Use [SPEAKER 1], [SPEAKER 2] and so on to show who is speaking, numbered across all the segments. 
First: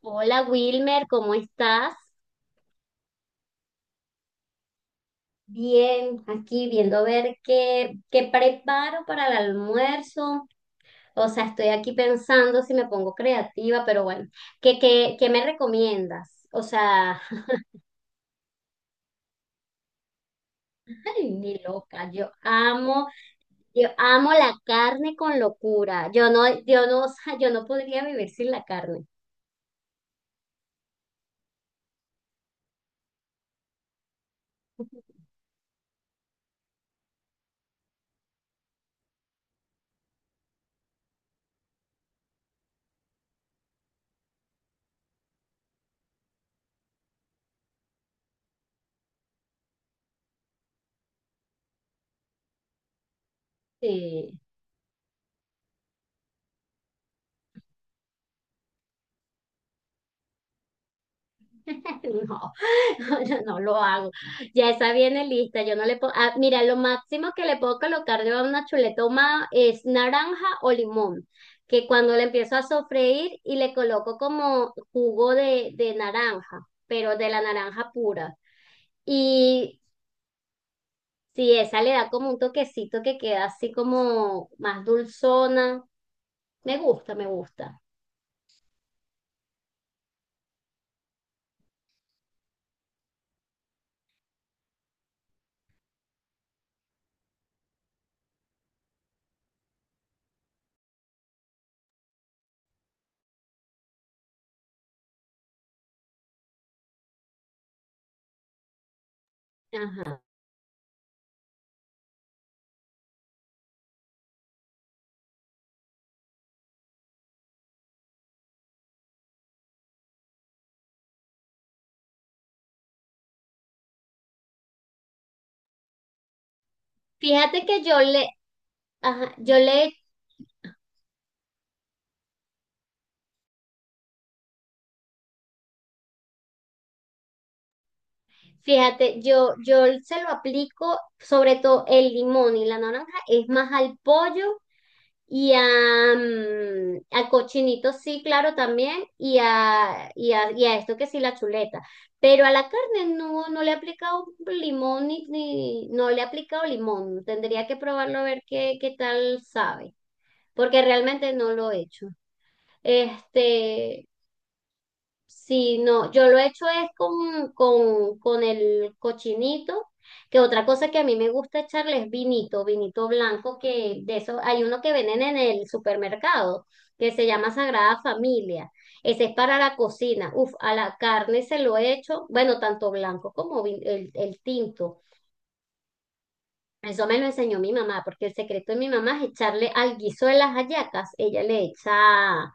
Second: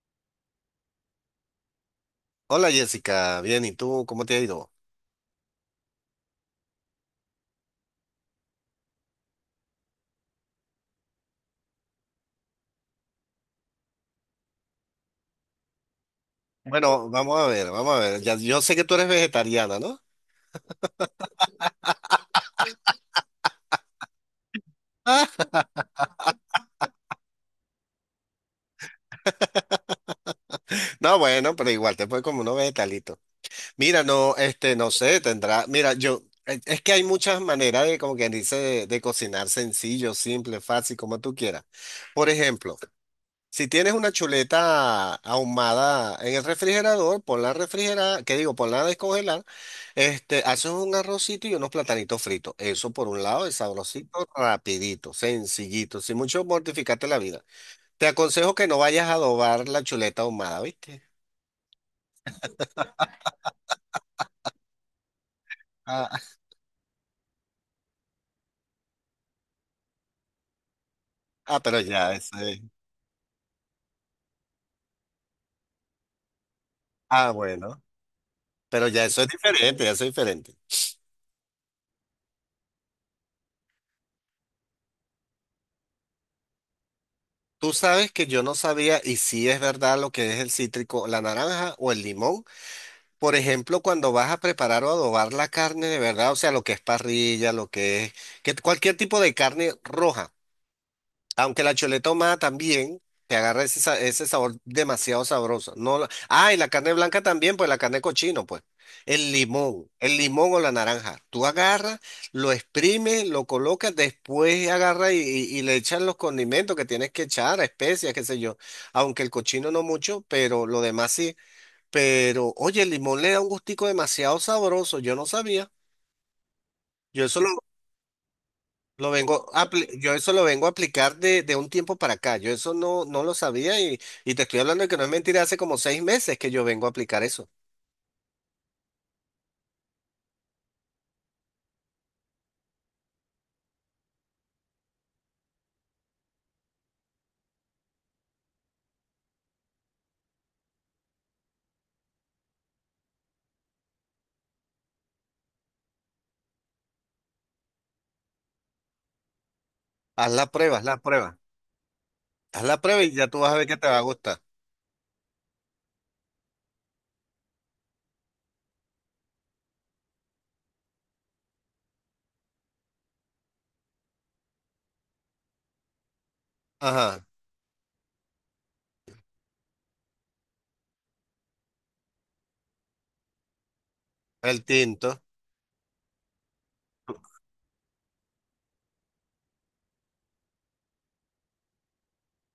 [SPEAKER 1] Hola Wilmer, ¿cómo estás?
[SPEAKER 2] Hola Jessica, bien, ¿y tú cómo te ha ido?
[SPEAKER 1] Bien, aquí viendo a ver qué preparo para el almuerzo. O sea, estoy aquí pensando si me pongo creativa, pero bueno, ¿qué me recomiendas? O
[SPEAKER 2] Bueno,
[SPEAKER 1] sea,
[SPEAKER 2] vamos a ver, vamos a ver. Ya, yo sé que tú eres vegetariana, ¿no?
[SPEAKER 1] ay, mi loca, yo amo la carne con locura. Yo no, yo no, o sea, yo no podría vivir sin la carne.
[SPEAKER 2] No, bueno, pero igual te puedes como unos vegetalitos. Mira, no, este, no sé, tendrá. Mira, yo, es que hay muchas maneras de, como quien dice, de cocinar sencillo, simple, fácil, como tú quieras. Por ejemplo, si tienes una chuleta ahumada en el refrigerador, ponla a refrigerar, ¿qué digo? Ponla a descongelar. Este, haces un arrocito y unos platanitos fritos. Eso por un lado es sabrosito,
[SPEAKER 1] Sí.
[SPEAKER 2] rapidito, sencillito, sin mucho mortificarte la vida. Te aconsejo que no vayas a adobar la chuleta ahumada, ¿viste?
[SPEAKER 1] No, no, no lo hago. Ya esa viene lista. Yo no le
[SPEAKER 2] Ah,
[SPEAKER 1] puedo. Ah, mira, lo máximo que le puedo colocar yo a una chuleta ahumada es naranja o limón.
[SPEAKER 2] ah, pero
[SPEAKER 1] Que
[SPEAKER 2] ya,
[SPEAKER 1] cuando le
[SPEAKER 2] eso
[SPEAKER 1] empiezo
[SPEAKER 2] es.
[SPEAKER 1] a sofreír y le coloco como jugo de naranja, pero
[SPEAKER 2] Ah,
[SPEAKER 1] de la
[SPEAKER 2] bueno,
[SPEAKER 1] naranja pura.
[SPEAKER 2] pero ya eso es
[SPEAKER 1] Y
[SPEAKER 2] diferente, ya eso es diferente.
[SPEAKER 1] si esa le da como un toquecito que queda así como más dulzona. Me gusta, me
[SPEAKER 2] Tú
[SPEAKER 1] gusta.
[SPEAKER 2] sabes que yo no sabía y si es verdad lo que es el cítrico, la naranja o el limón. Por ejemplo, cuando vas a preparar o adobar la carne de verdad, o sea, lo que es parrilla, lo que es, que cualquier tipo de carne roja. Aunque la chuleta choletoma también te agarra ese sabor demasiado sabroso. No, y la carne blanca también, pues la carne de cochino, pues. El
[SPEAKER 1] Ajá.
[SPEAKER 2] limón o la naranja. Tú agarras, lo exprimes, lo colocas, después agarras y le echas los condimentos que tienes que echar, especias, qué sé yo. Aunque el cochino no mucho, pero lo demás sí. Pero, oye, el limón le da un gustico demasiado sabroso. Yo no sabía. Yo solo
[SPEAKER 1] Fíjate que yo le,
[SPEAKER 2] lo
[SPEAKER 1] ajá,
[SPEAKER 2] vengo
[SPEAKER 1] yo
[SPEAKER 2] a apli-
[SPEAKER 1] le
[SPEAKER 2] yo eso lo vengo a aplicar de un tiempo para acá. Yo eso no lo sabía y te estoy hablando de que no es mentira, hace como 6 meses que yo vengo a aplicar eso.
[SPEAKER 1] Fíjate, yo se lo aplico sobre todo el limón y la naranja, es más al pollo y a, mm, al cochinito, sí, claro, también, y a esto que sí, la chuleta. Pero a la carne no, no le he aplicado limón ni, ni- no le he aplicado limón. Tendría que probarlo a ver qué tal sabe,
[SPEAKER 2] Haz la prueba,
[SPEAKER 1] porque
[SPEAKER 2] haz la
[SPEAKER 1] realmente
[SPEAKER 2] prueba.
[SPEAKER 1] no lo he hecho.
[SPEAKER 2] Haz la prueba y ya tú vas a ver que te va a
[SPEAKER 1] Este,
[SPEAKER 2] gustar.
[SPEAKER 1] sí, no, yo lo he hecho es con el cochinito, que otra cosa que a mí me gusta echarle es vinito, vinito blanco, que de eso hay uno que venden en el supermercado, que
[SPEAKER 2] Ajá,
[SPEAKER 1] se llama Sagrada Familia. Ese es para la cocina. Uf, a la carne se lo he hecho, bueno, tanto blanco como vin- el
[SPEAKER 2] el
[SPEAKER 1] tinto.
[SPEAKER 2] tinto,
[SPEAKER 1] Eso me lo enseñó mi mamá, porque el secreto de mi mamá es echarle al guiso de las hallacas, ella le echa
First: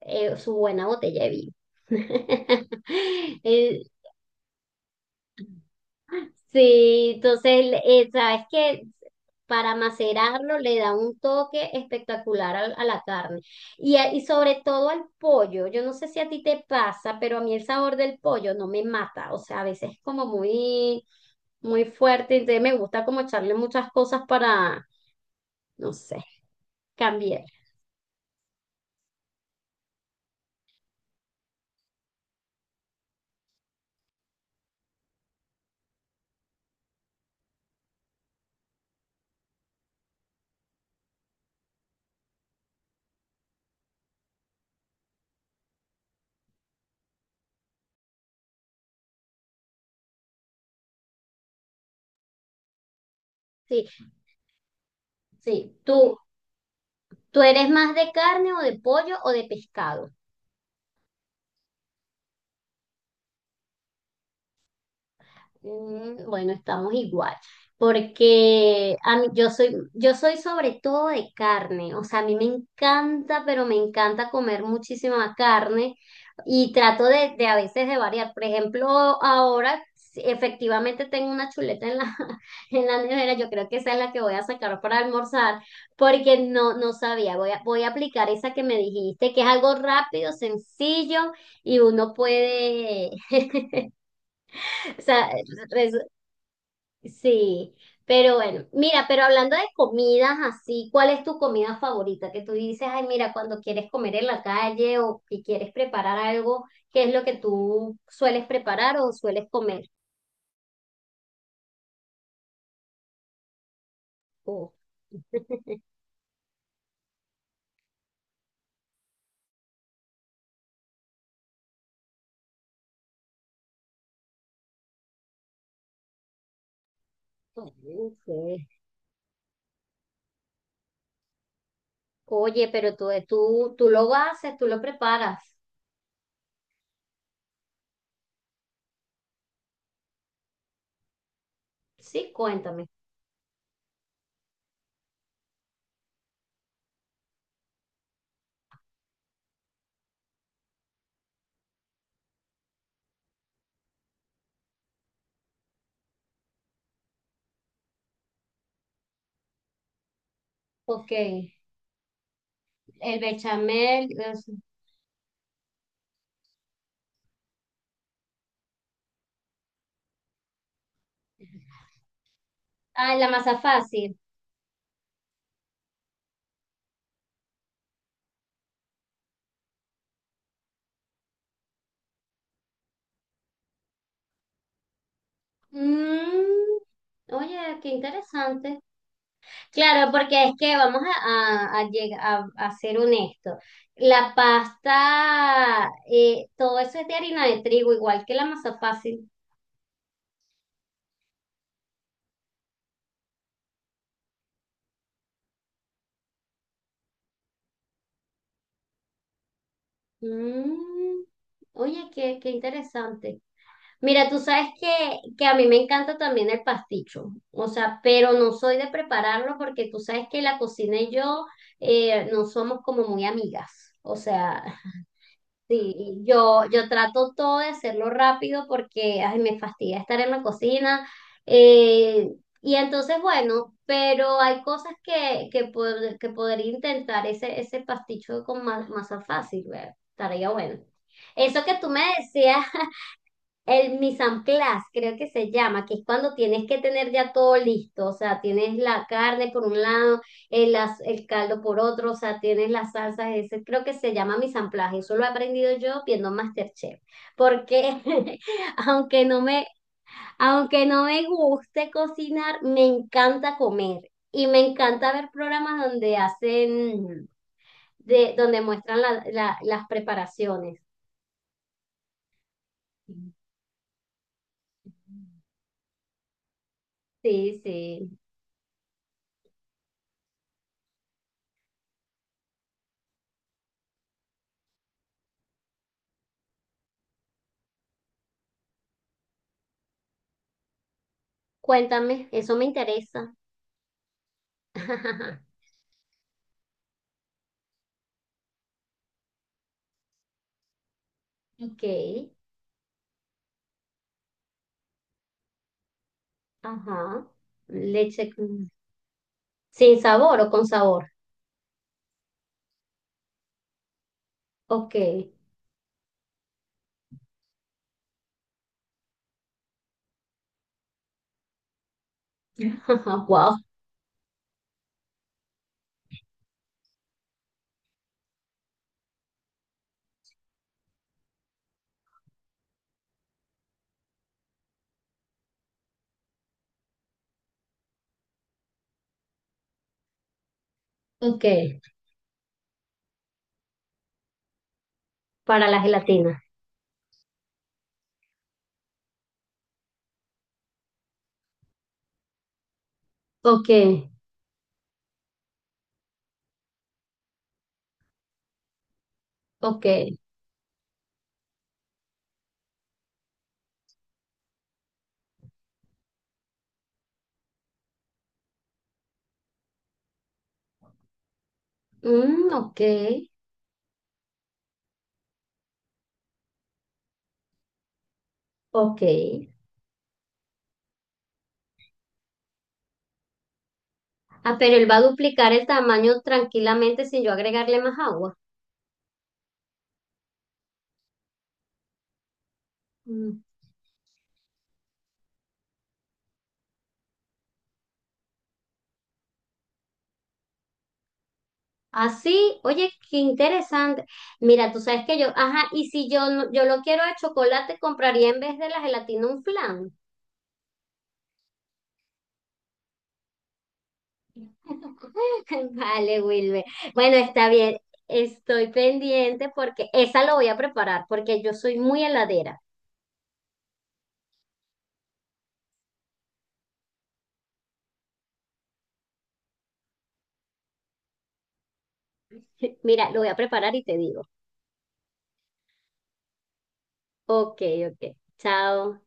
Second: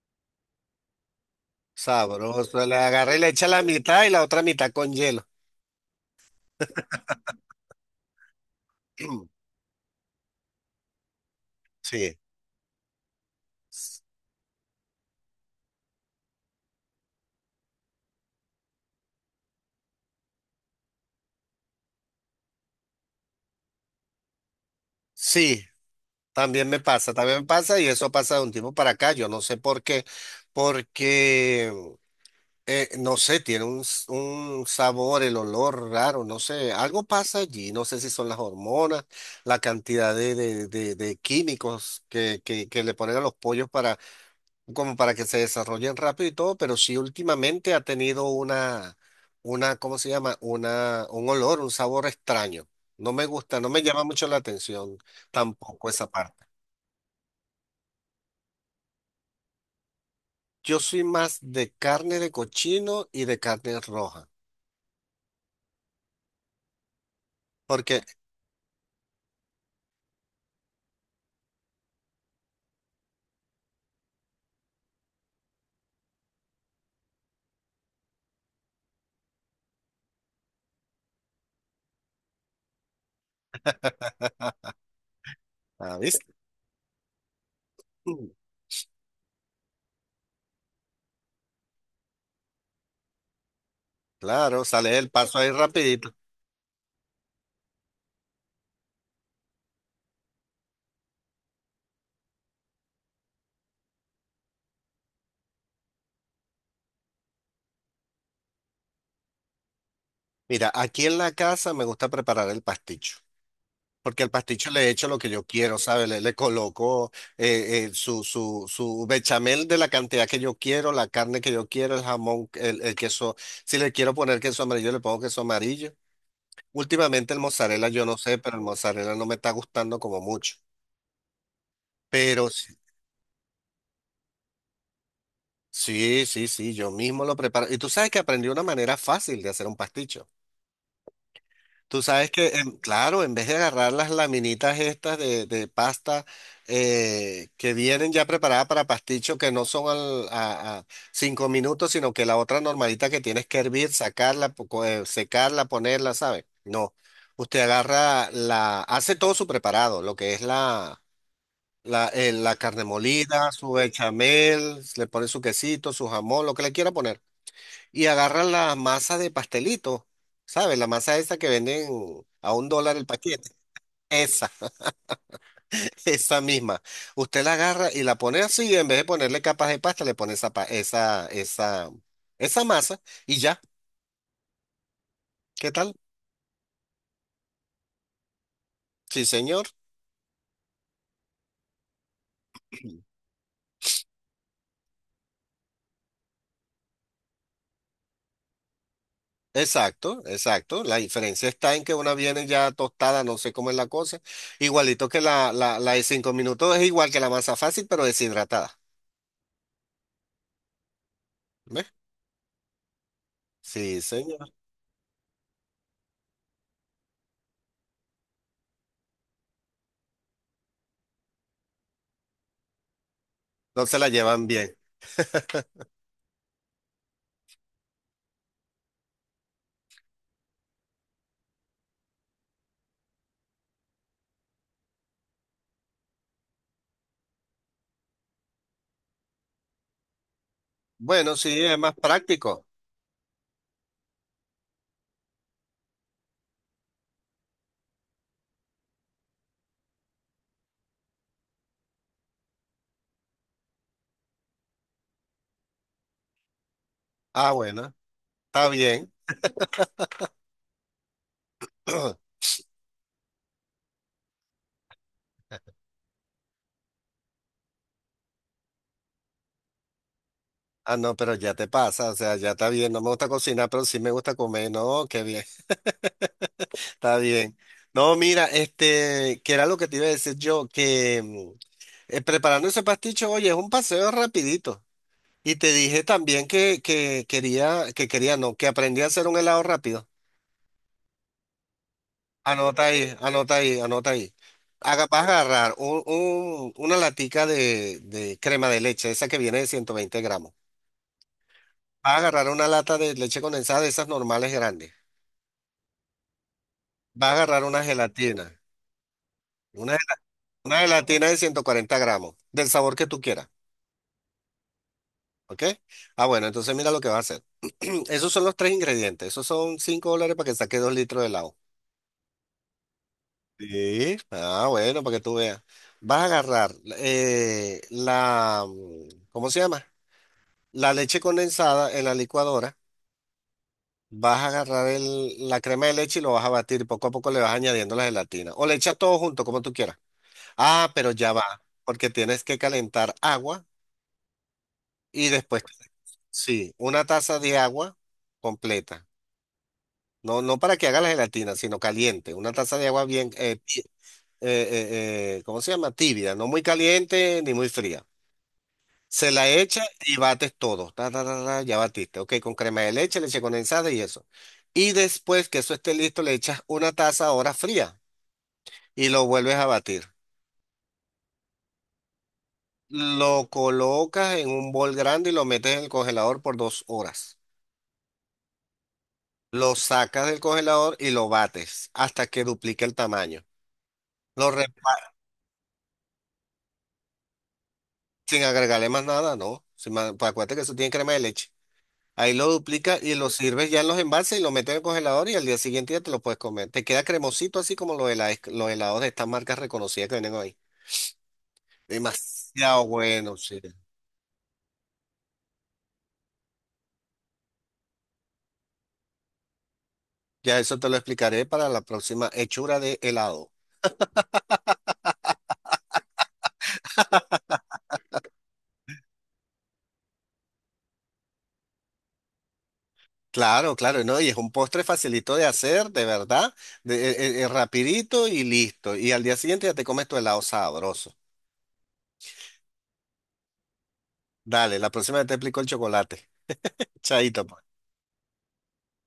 [SPEAKER 1] su buena botella de vino.
[SPEAKER 2] sabroso. Le agarra y le echa la
[SPEAKER 1] Eh,
[SPEAKER 2] mitad y la otra mitad con hielo.
[SPEAKER 1] sí, entonces, sabes que para macerarlo le da un toque
[SPEAKER 2] Sí,
[SPEAKER 1] espectacular al- a, la carne. Y, a- y sobre todo al pollo. Yo no sé si a ti te pasa, pero a mí el sabor del pollo no me mata. O sea, a veces es como muy, muy fuerte. Entonces me gusta como echarle muchas cosas para,
[SPEAKER 2] sí,
[SPEAKER 1] no sé,
[SPEAKER 2] también
[SPEAKER 1] cambiar.
[SPEAKER 2] me pasa y eso pasa de un tiempo para acá. Yo no sé por qué, porque. No sé, tiene un sabor, el olor raro, no sé, algo pasa allí, no sé si son las hormonas, la cantidad de químicos que le ponen a los pollos para, como para que se desarrollen rápido y todo, pero sí últimamente ha tenido una, ¿cómo se llama? Un olor, un sabor extraño. No me gusta, no me
[SPEAKER 1] Sí,
[SPEAKER 2] llama mucho la atención
[SPEAKER 1] sí.
[SPEAKER 2] tampoco esa
[SPEAKER 1] ¿Tú,
[SPEAKER 2] parte.
[SPEAKER 1] tú eres más de carne o de pollo o de pescado?
[SPEAKER 2] Yo soy más de carne de cochino y de carne roja,
[SPEAKER 1] Mm, bueno, estamos igual,
[SPEAKER 2] porque,
[SPEAKER 1] porque a mí- yo soy sobre todo de carne, o sea, a mí me encanta, pero me encanta comer muchísima carne y trato de a veces de variar. Por ejemplo, ahora sí, efectivamente tengo una chuleta en la, en la nevera, yo creo que esa es la que voy a sacar para almorzar,
[SPEAKER 2] ah, ¿viste?
[SPEAKER 1] porque no, no sabía, voy a aplicar esa que me dijiste, que es algo rápido, sencillo y uno puede...
[SPEAKER 2] Claro, sale
[SPEAKER 1] O
[SPEAKER 2] del
[SPEAKER 1] sea,
[SPEAKER 2] paso ahí rapidito.
[SPEAKER 1] sí, pero bueno, mira, pero hablando de comidas así, ¿cuál es tu comida favorita? Que tú dices, ay, mira, cuando quieres comer en la calle o que quieres preparar algo, ¿qué es lo que tú sueles preparar o sueles comer?
[SPEAKER 2] Mira, aquí en la casa me gusta preparar el pasticho, porque el pasticho
[SPEAKER 1] O-
[SPEAKER 2] le echo lo que yo quiero, ¿sabes? Le coloco su bechamel de la cantidad que yo quiero, la carne que yo quiero, el jamón, el queso. Si le quiero poner queso amarillo, le pongo queso amarillo. Últimamente el
[SPEAKER 1] ok.
[SPEAKER 2] mozzarella, yo no sé, pero el mozzarella no me está gustando como mucho. Pero
[SPEAKER 1] Oye,
[SPEAKER 2] sí,
[SPEAKER 1] pero tú lo haces, tú lo preparas.
[SPEAKER 2] sí, sí, sí, yo mismo lo preparo. Y tú sabes que aprendí una manera fácil de hacer un pasticho. Tú sabes
[SPEAKER 1] Sí,
[SPEAKER 2] que,
[SPEAKER 1] cuéntame.
[SPEAKER 2] claro, en vez de agarrar las laminitas estas de pasta que vienen ya preparadas para pasticho, que no son a 5 minutos, sino que la otra normalita que tienes que hervir, sacarla, secarla, ponerla, ¿sabes? No. Usted agarra hace todo su preparado, lo que es la,
[SPEAKER 1] Ok, el
[SPEAKER 2] la, eh, la carne molida, su
[SPEAKER 1] bechamel, es-
[SPEAKER 2] bechamel, le pone su quesito, su jamón, lo que le quiera poner y agarran la masa de pastelito, ¿sabes? La masa esa que venden a $1 el
[SPEAKER 1] ah, la
[SPEAKER 2] paquete.
[SPEAKER 1] masa fácil.
[SPEAKER 2] Esa, esa misma. Usted la agarra y la pone así, y en vez de ponerle capas de pasta, le pone esa, pa- esa masa y ya. ¿Qué tal?
[SPEAKER 1] Mm, oye, qué interesante.
[SPEAKER 2] Sí, señor.
[SPEAKER 1] Claro, porque es que vamos a lleg- a ser honestos. La pasta, todo eso es de harina de trigo, igual que la masa fácil.
[SPEAKER 2] Exacto, exacto. La diferencia está en que una viene ya tostada, no sé cómo es la cosa. Igualito que la de 5 minutos, es igual que la masa fácil, pero deshidratada.
[SPEAKER 1] Mm,
[SPEAKER 2] ¿Ves?
[SPEAKER 1] oye, qué interesante.
[SPEAKER 2] Sí,
[SPEAKER 1] Mira, tú
[SPEAKER 2] señor.
[SPEAKER 1] sabes que a mí me encanta también el pasticho, o sea, pero no soy de prepararlo porque tú sabes que la cocina y yo no somos como muy amigas.
[SPEAKER 2] Entonces la
[SPEAKER 1] O
[SPEAKER 2] llevan
[SPEAKER 1] sea,
[SPEAKER 2] bien.
[SPEAKER 1] sí, y yo trato todo de hacerlo rápido porque ay, me fastidia estar en la cocina. eh, y entonces, bueno, pero hay cosas pod- que podría intentar ese pasticho con ma- masa fácil, ver Estaría bueno.
[SPEAKER 2] Bueno, sí,
[SPEAKER 1] Eso que
[SPEAKER 2] es
[SPEAKER 1] tú
[SPEAKER 2] más
[SPEAKER 1] me decías
[SPEAKER 2] práctico.
[SPEAKER 1] el mise en place, creo que se llama, que es cuando tienes que tener ya todo listo, o sea, tienes la carne por un lado, el, as- el caldo por otro, o sea, tienes las salsas, ese creo que se llama mise en place, eso lo he aprendido yo viendo MasterChef,
[SPEAKER 2] Ah, bueno,
[SPEAKER 1] porque
[SPEAKER 2] está bien.
[SPEAKER 1] aunque no me, aunque no me guste cocinar, me encanta comer y me encanta ver programas donde hacen, de, donde muestran la- la- las preparaciones.
[SPEAKER 2] Ah, no, pero ya te pasa, o sea, ya está bien. No me gusta cocinar, pero sí me gusta comer. No, qué bien, está bien.
[SPEAKER 1] Sí,
[SPEAKER 2] No,
[SPEAKER 1] sí.
[SPEAKER 2] mira, este, que era lo que te iba a decir yo, que preparando ese pasticho, oye, es un paseo rapidito. Y te dije también que quería, no, que aprendí a hacer un helado rápido.
[SPEAKER 1] Cuéntame, eso me
[SPEAKER 2] Anota ahí,
[SPEAKER 1] interesa.
[SPEAKER 2] anota ahí, anota ahí. Haga, vas a agarrar una latica de crema de leche, esa que viene de 120 gramos.
[SPEAKER 1] Ok,
[SPEAKER 2] Va a agarrar una lata de leche condensada de esas normales grandes.
[SPEAKER 1] ajá.
[SPEAKER 2] Va a agarrar una
[SPEAKER 1] Leche
[SPEAKER 2] gelatina.
[SPEAKER 1] con-
[SPEAKER 2] Una,
[SPEAKER 1] sin
[SPEAKER 2] gel-
[SPEAKER 1] sabor o con
[SPEAKER 2] una
[SPEAKER 1] sabor.
[SPEAKER 2] gelatina de 140 gramos, del sabor que tú quieras.
[SPEAKER 1] Ok.
[SPEAKER 2] ¿Ok? Ah, bueno, entonces mira lo que va a hacer. Esos son los tres ingredientes. Esos son $5 para que saque 2 litros de helado.
[SPEAKER 1] Wow.
[SPEAKER 2] Sí. Ah, bueno, para que tú veas. Vas a agarrar ¿cómo se llama? La leche condensada en la licuadora. Vas a agarrar la crema de leche y lo vas a batir. Poco a poco le vas añadiendo la gelatina. O le echas todo junto, como tú quieras. Ah, pero ya va,
[SPEAKER 1] Ok.
[SPEAKER 2] porque tienes que calentar agua y después,
[SPEAKER 1] Para la gelatina.
[SPEAKER 2] sí, una taza de agua completa. No, no para que haga la gelatina, sino caliente. Una taza de agua bien,
[SPEAKER 1] Ok,
[SPEAKER 2] ¿cómo se llama? Tibia, no muy caliente ni muy fría. Se la echa
[SPEAKER 1] ok.
[SPEAKER 2] y bates todo. Ta, ta, ta, ta, ya batiste. Ok, con crema de leche, leche condensada y eso. Y después que eso esté listo, le echas una taza ahora fría y lo vuelves a batir.
[SPEAKER 1] Mm, ok,
[SPEAKER 2] Lo colocas en un bol grande y lo metes en el congelador por 2 horas.
[SPEAKER 1] ok.
[SPEAKER 2] Lo sacas del congelador y lo bates hasta que duplique el tamaño. Lo
[SPEAKER 1] Ah, pero él va a
[SPEAKER 2] repa-
[SPEAKER 1] duplicar el tamaño tranquilamente sin yo agregarle más agua.
[SPEAKER 2] sin agregarle más nada, ¿no? Sin más- Pues acuérdate que eso tiene crema de leche. Ahí lo duplica y lo
[SPEAKER 1] Mm.
[SPEAKER 2] sirves ya en los envases y lo metes en el congelador y al día siguiente ya te lo puedes comer. Te queda cremosito así como los helados de estas marcas reconocidas que vienen hoy.
[SPEAKER 1] Así,
[SPEAKER 2] Demasiado
[SPEAKER 1] oye, qué
[SPEAKER 2] bueno, sí.
[SPEAKER 1] interesante. Mira, tú sabes que yo, ajá, y si yo no- yo lo quiero de chocolate, compraría en vez de la gelatina un flan.
[SPEAKER 2] Ya eso te lo explicaré para la próxima hechura de helado.
[SPEAKER 1] Vale, Wilmer. Bueno, está bien. Estoy pendiente porque esa lo voy a preparar porque yo soy muy heladera.
[SPEAKER 2] Claro, claro, ¿no? Y es un postre facilito de hacer, de verdad, rapidito y listo. Y al día siguiente ya te comes tu helado sabroso.
[SPEAKER 1] Mira, lo voy a preparar y te digo.
[SPEAKER 2] Dale, la próxima vez te explico el chocolate. Chaito,
[SPEAKER 1] Ok,
[SPEAKER 2] pues.
[SPEAKER 1] ok. Chao.